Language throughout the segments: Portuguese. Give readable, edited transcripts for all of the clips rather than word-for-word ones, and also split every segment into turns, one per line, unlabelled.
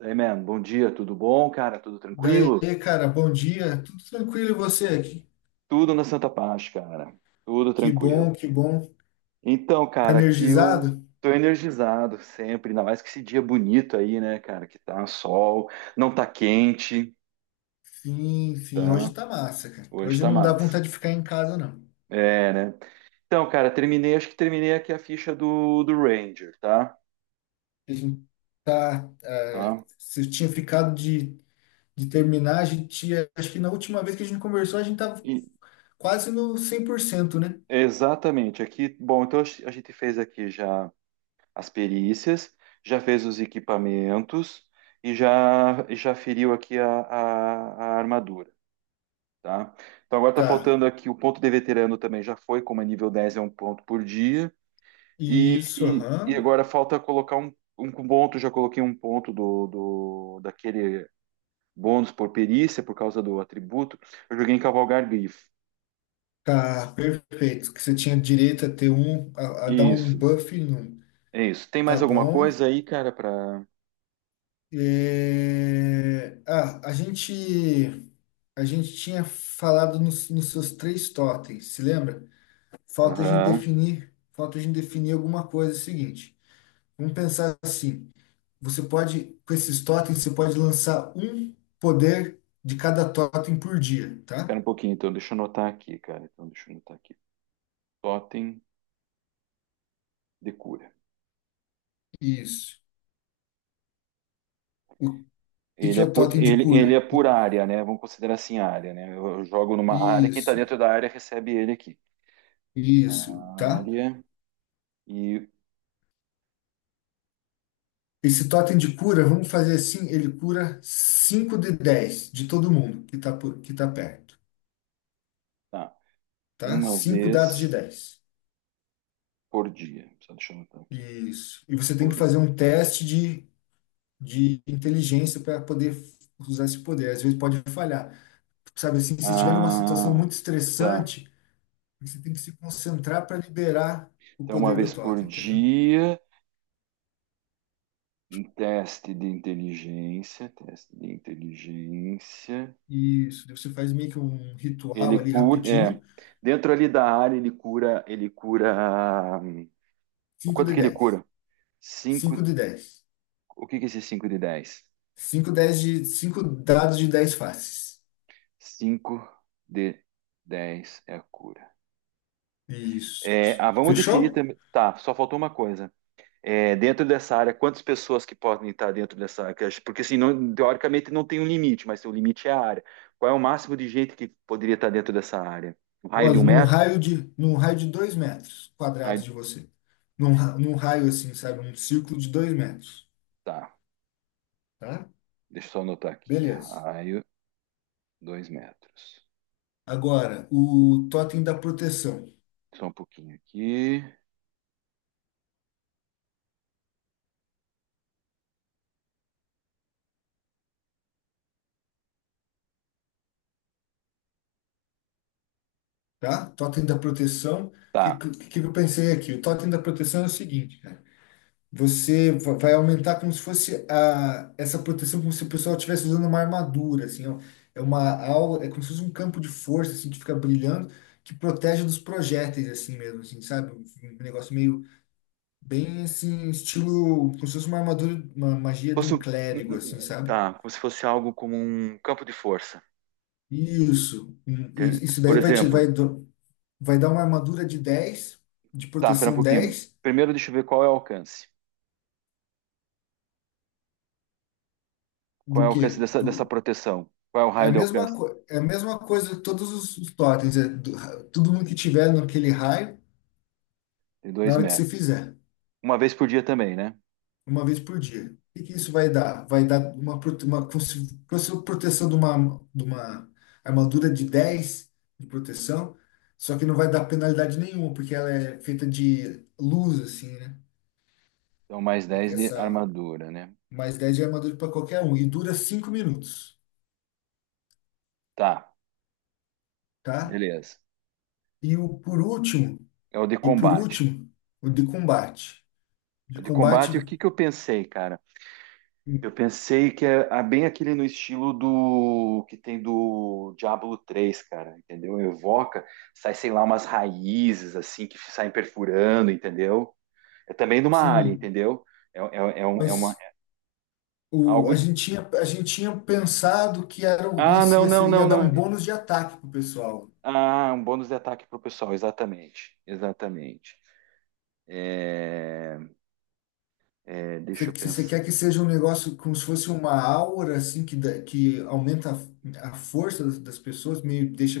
Hey, man, bom dia, tudo bom, cara? Tudo
Daí,
tranquilo?
cara, bom dia. Tudo tranquilo e você?
Tudo na Santa Paz, cara. Tudo
Que
tranquilo.
bom, que bom.
Então,
Tá
cara, aqui eu
energizado?
tô energizado sempre, ainda mais que esse dia bonito aí, né, cara? Que tá sol, não tá quente,
Sim, sim. Hoje
tá?
tá massa, cara.
Hoje
Hoje
tá
não dá
massa.
vontade de ficar em casa, não.
É, né? Então, cara, terminei, acho que terminei aqui a ficha do Ranger, tá?
A gente tá. eh,
Tá?
Se eu tinha ficado de terminar, a gente tinha. Acho que na última vez que a gente conversou, a gente tava
E-
quase no 100%, né?
exatamente, aqui, bom, então a gente fez aqui já as perícias, já fez os equipamentos e já feriu aqui a armadura, tá? Então agora tá
Tá.
faltando aqui o ponto de veterano também já foi, como é nível 10 é um ponto por dia. E,
Isso,
e, e
aham.
agora falta colocar um ponto, já coloquei um ponto do daquele bônus por perícia por causa do atributo. Eu joguei em cavalgar grifo.
Tá, perfeito. Que você tinha direito a ter um. A dar um
Isso,
buff num.
é isso. Tem
Tá
mais alguma
bom.
coisa aí, cara, para
É, ah, a gente a gente tinha falado nos seus três totens, se lembra? Falta a gente
Aham.
definir, falta a gente definir alguma coisa. É o seguinte, vamos pensar assim. Você pode, com esses totens, você pode lançar um poder de cada totem por dia, tá?
Espera um pouquinho, então, deixa eu anotar aqui, cara. Então, deixa eu anotar aqui. Totem de cura.
Isso. O que
Ele
que é
é
o
por,
totem de
ele,
cura?
ele é por área, né? Vamos considerar assim área, né? Eu jogo numa área, quem tá
Isso,
dentro da área recebe ele aqui.
isso, tá?
Área e
Esse totem de cura, vamos fazer assim, ele cura 5 de 10 de todo mundo que tá perto,
tá,
tá?
uma
Cinco dados de
vez
dez.
por dia. Só deixa eu anotar aqui.
Isso. E você tem que
Por-
fazer um teste de inteligência para poder usar esse poder. Às vezes pode falhar. Sabe assim, se estiver numa situação
Ah,
muito
tá.
estressante, você tem que se concentrar para liberar o
Então, uma
poder do
vez por
totem, entendeu?
dia, um teste de inteligência, teste de inteligência.
Isso. Daí você faz meio que um ritual
Ele
ali
cura, é,
rapidinho.
dentro ali da área ele cura, o
5
quanto
de
que ele
10
cura? 5
cinco de dez.
O que que é esse 5 de 10?
Cinco, dez de, cinco dados de 10 faces.
5 de 10 é a cura.
Isso.
É, ah, vamos definir
Fechou?
também. Tá, só faltou uma coisa. É, dentro dessa área, quantas pessoas que podem estar dentro dessa área? Porque assim, não- teoricamente não tem um limite, mas o limite é a área. Qual é o máximo de gente que poderia estar dentro dessa área? Um raio de
Olha,
um
num
metro?
raio de, num raio de 2 metros
Um
quadrados
Raio-
de você. Num raio assim, sabe? Um círculo de 2 metros,
Tá,
tá?
deixa eu só anotar aqui.
Beleza.
Raio, 2 metros.
Agora, o totem da proteção,
Só um pouquinho aqui.
tá? Totem da proteção, o que,
Tá.
que, que eu pensei aqui? O totem da proteção é o seguinte, cara. Você vai aumentar como se fosse essa proteção, como se o pessoal estivesse usando uma armadura, assim, ó. É uma aula, é como se fosse um campo de força, assim, que fica brilhando, que protege dos projéteis, assim mesmo, assim, sabe? Um negócio meio, bem, assim, estilo, como se fosse uma armadura, uma magia de
Fosse
um
um- um-
clérigo, assim,
um-
sabe?
Tá, como se fosse algo como um campo de força.
Isso. E
Tem-
isso
Por
daí vai te, vai,
exemplo,
do- vai dar uma armadura de dez de
tá, pera um
proteção
pouquinho.
dez.
Primeiro, deixa eu ver qual é o alcance. Qual é
Do
o alcance
quê?
dessa proteção? Qual é o
É a
raio de
mesma,
alcance?
co- é a mesma coisa de todos os, totens, é do, todo mundo que tiver naquele raio,
De
na
2
hora que
metros.
você fizer,
Uma vez por dia também, né?
uma vez por dia. O que que isso vai dar? Vai dar uma proteção de uma armadura de 10 de proteção, só que não vai dar penalidade nenhuma, porque ela é feita de luz, assim, né?
Então, mais
Aqui
dez de
Essa
armadura, né?
mais 10 de armadura para qualquer um, e dura 5 minutos,
Tá,
tá?
beleza.
E o por último,
É o de
e por
combate.
último, o de combate
O
de
de combate, o
combate
que que eu pensei, cara? Eu pensei que é ah, bem aquele no estilo do que tem do Diablo 3 cara, entendeu? Evoca, sai, sei lá, umas raízes assim que saem perfurando, entendeu? É também numa área,
Sim,
entendeu? É uma,
mas a
Algo.
gente tinha, a gente tinha pensado que era, o- ia,
Ah, não,
ia,
não,
se- ia
não,
dar um
não.
bônus de ataque pro pessoal.
Ah, um bônus de ataque para o pessoal, exatamente. Exatamente. É, é, deixa
Você,
eu
que- você
pensar.
quer que seja um negócio como se fosse uma aura, assim, que aumenta a força das pessoas, meio deixa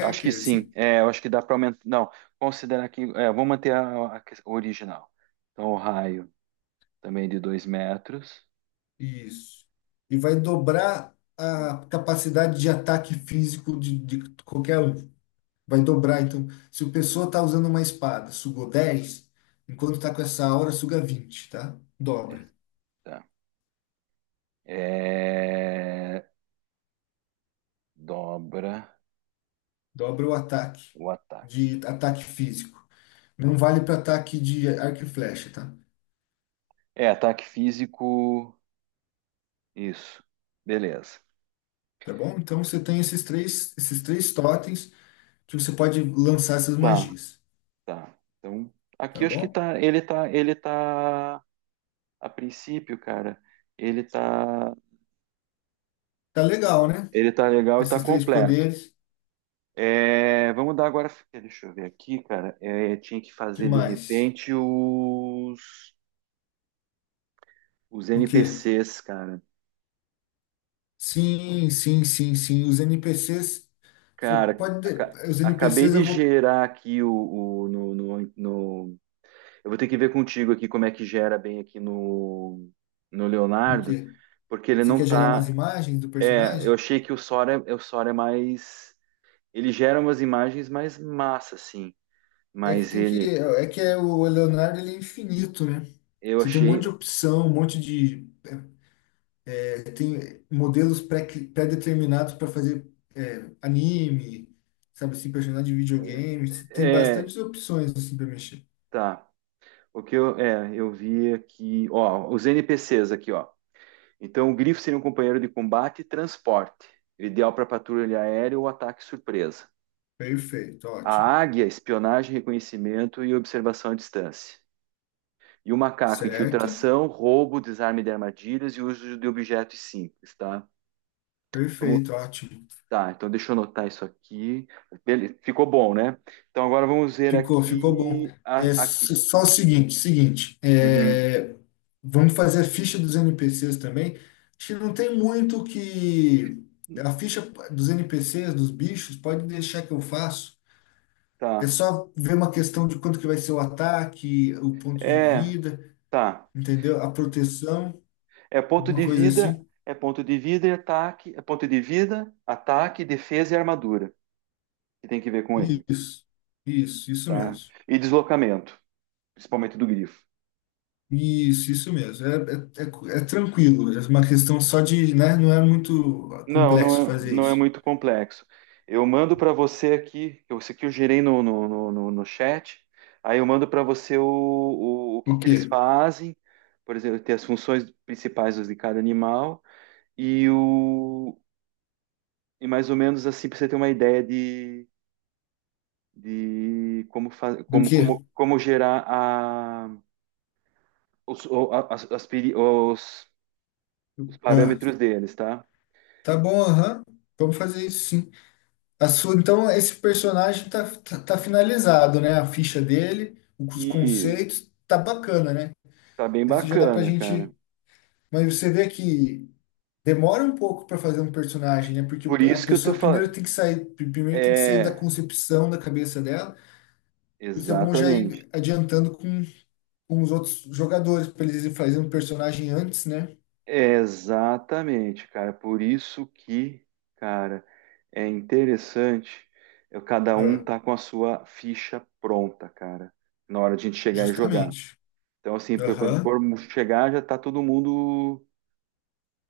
Acho que sim.
assim?
É, eu acho que dá para aumentar. Não, considerar que. É, vou manter o original. Então, o raio também de 2 metros.
Isso. E vai dobrar a capacidade de ataque físico de qualquer um. Vai dobrar, então. Se o pessoa tá usando uma espada, sugou 10 enquanto tá com essa aura, suga 20, tá?
É,
Dobra.
Tá. É, dobra
Dobra o ataque,
o ataque.
de ataque físico. Não vale para ataque de arco e flecha, tá?
É, ataque físico. Isso. Beleza.
Tá bom? Então você tem esses três totens que você pode lançar essas
Tá,
magias,
tá. Então, aqui
tá
eu acho que
bom?
tá. Ele tá. Ele tá. A princípio, cara, ele tá,
Tá legal, né?
ele tá legal e tá
Esses três
completo.
poderes. O
É, vamos dar agora. Deixa eu ver aqui, cara. É, tinha que
Que
fazer de
mais?
repente os
O quê?
NPCs, cara.
Sim, sim, sim, sim. Os NPCs, você
Cara,
pode os
acabei
NPCs
de
eu vou.
gerar aqui o Eu vou ter que ver contigo aqui como é que gera bem aqui no
O
Leonardo,
quê?
porque ele
Você
não
quer gerar umas
tá.
imagens do
É, eu
personagem?
achei que o Sora é mais. Ele gera umas imagens mais massa, assim.
É que
Mas
tem que.
ele,
O Leonardo ele é infinito, né?
eu
Você tem um monte de
achei,
opção, um monte de. Tem modelos pré-determinados para fazer anime, sabe assim, personagem de videogame. Você tem
é,
bastantes opções assim para mexer.
tá. O que eu, é, eu vi aqui, ó, os NPCs aqui, ó. Então, o grifo seria um companheiro de combate e transporte, ideal para patrulha aérea ou ataque surpresa.
Perfeito,
A
ótimo.
águia, espionagem, reconhecimento e observação à distância. E o macaco,
Certo?
infiltração, roubo, desarme de armadilhas e uso de objetos simples, tá? Vamos,
Perfeito, ótimo.
tá, então deixa eu anotar isso aqui. Bele- ficou bom, né? Então agora vamos ver
Ficou bom.
aqui.
É
A- aqui.
s- só o seguinte,
Uhum.
vamos fazer a ficha dos NPCs também. Acho que não tem muito o que. A ficha dos NPCs, dos bichos, pode deixar que eu faço. É
Tá.
só ver uma questão de quanto que vai ser o ataque, o ponto de
É,
vida,
tá.
entendeu? A proteção,
É ponto
uma
de
coisa
vida,
assim.
é ponto de vida e ataque, é ponto de vida, ataque, defesa e armadura, que tem que ver com ele,
Isso, isso
tá?
mesmo.
E deslocamento, principalmente do grifo.
Isso mesmo. É tranquilo, é uma questão só de, né? Não é muito
Não,
complexo
não é,
fazer
não é
isso.
muito complexo. Eu mando para você aqui, isso aqui eu gerei no chat, aí eu mando para você o que
O
que
quê?
eles fazem, por exemplo, ter as funções principais de cada animal e o e mais ou menos assim para você ter uma ideia de como, fa-
Do
como,
quê?
como, como gerar a, os, o- a- as peri- os
Ah,
parâmetros deles, tá?
tá bom, aham. Vamos fazer isso sim. Então, esse personagem tá finalizado, né? A ficha dele, os
E
conceitos, tá bacana, né?
tá bem
Esse já dá pra
bacana, cara.
gente. Mas você vê que demora um pouco para fazer um personagem, né? Porque
Por
a
isso que eu tô
pessoa primeiro
falando.
tem que sair, primeiro tem que sair da
É,
concepção da cabeça dela. Isso é bom já
exatamente.
ir adiantando com, os outros jogadores, para eles fazerem um personagem antes, né?
Exatamente, cara. Por isso que, cara, é interessante. Cada um
Ah,
tá com a sua ficha pronta, cara, na hora de a gente chegar e jogar.
justamente.
Então, assim, porque quando
Aham.
for chegar, já tá todo mundo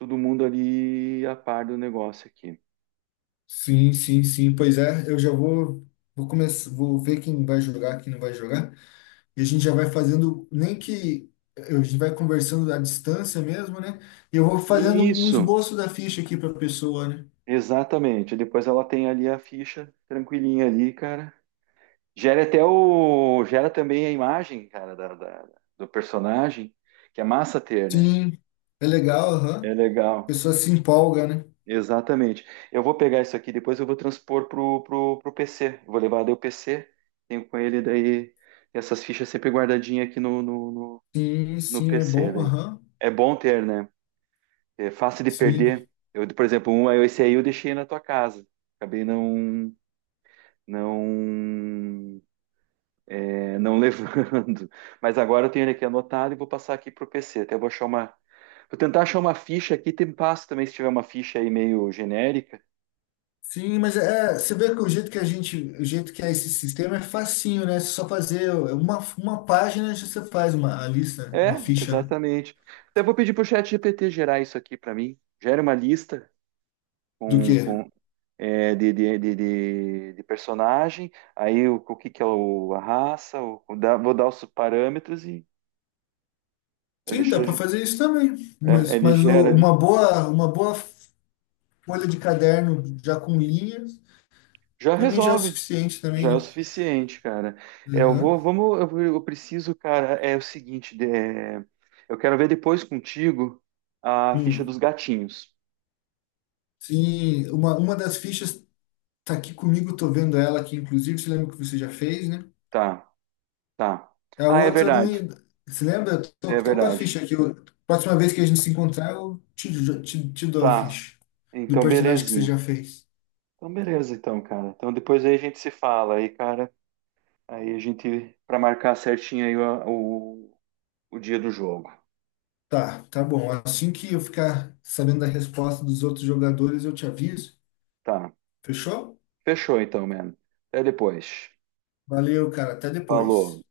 Todo mundo ali a par do negócio aqui.
Sim, sim, sim. Pois é, eu já vou começar, vou ver quem vai jogar, quem não vai jogar. E a gente já vai fazendo, nem que a gente vai conversando à distância mesmo, né? E eu vou fazendo um
Isso,
esboço da ficha aqui para a pessoa, né?
exatamente. Depois ela tem ali a ficha tranquilinha ali, cara. Gera até o. Gera também a imagem, cara, da do personagem, que é massa ter, né?
Sim, é legal,
É
aham. A
legal.
pessoa se empolga, né?
Exatamente. Eu vou pegar isso aqui, depois eu vou transpor pro PC. Eu Vou levar daí o PC, tenho com ele daí essas fichas sempre guardadinhas aqui no, no, no,
Sim,
no
sim, é
PC
bom,
daí.
aham.
É bom ter, né? É fácil de
Sim.
perder. Eu, por exemplo, é esse aí eu deixei na tua casa. Acabei não, não levando. Mas agora eu tenho ele aqui anotado e vou passar aqui pro PC. Até vou achar uma. Vou tentar achar uma ficha aqui, tem passo também se tiver uma ficha aí meio genérica.
Sim, mas é, você vê que o jeito que é esse sistema é facinho, né? Só fazer uma página, já você faz uma a lista, uma
É,
ficha, né?
exatamente. Até vou pedir pro chat GPT gerar isso aqui para mim. Gera uma lista
Do
com,
quê?
com, é, de personagem, aí o que que é o, a raça, vou dar os parâmetros e Ele,
Sim, dá para
che-
fazer isso também.
é,
Mas,
ele
mas
gera
o-
ali.
uma boa folha de caderno já com linhas
Já
também já é o
resolve.
suficiente também,
Já é o
né?
suficiente, cara. É, eu
Uhum.
vou, vamos, eu, vou- eu preciso, cara, é o seguinte, é, eu quero ver depois contigo a ficha dos
Hum.
gatinhos.
Sim, uma das fichas tá aqui comigo, tô vendo ela aqui, inclusive, você lembra que você já fez, né?
Tá, tá.
A
Ah, é
outra não.
verdade.
Você lembra? Eu tô,
É
tô com a
verdade.
ficha aqui. Próxima vez que a gente se encontrar, eu te dou a
Tá.
ficha do
Então,
personagem que você
belezinha.
já fez.
Então, beleza, então, cara. Então, depois aí a gente se fala aí, cara. Aí a gente, pra marcar certinho aí o dia do jogo.
Tá, tá bom. Assim que eu ficar sabendo da resposta dos outros jogadores, eu te aviso.
Tá.
Fechou?
Fechou, então, mano. Até depois.
Valeu, cara. Até
Falou.
depois.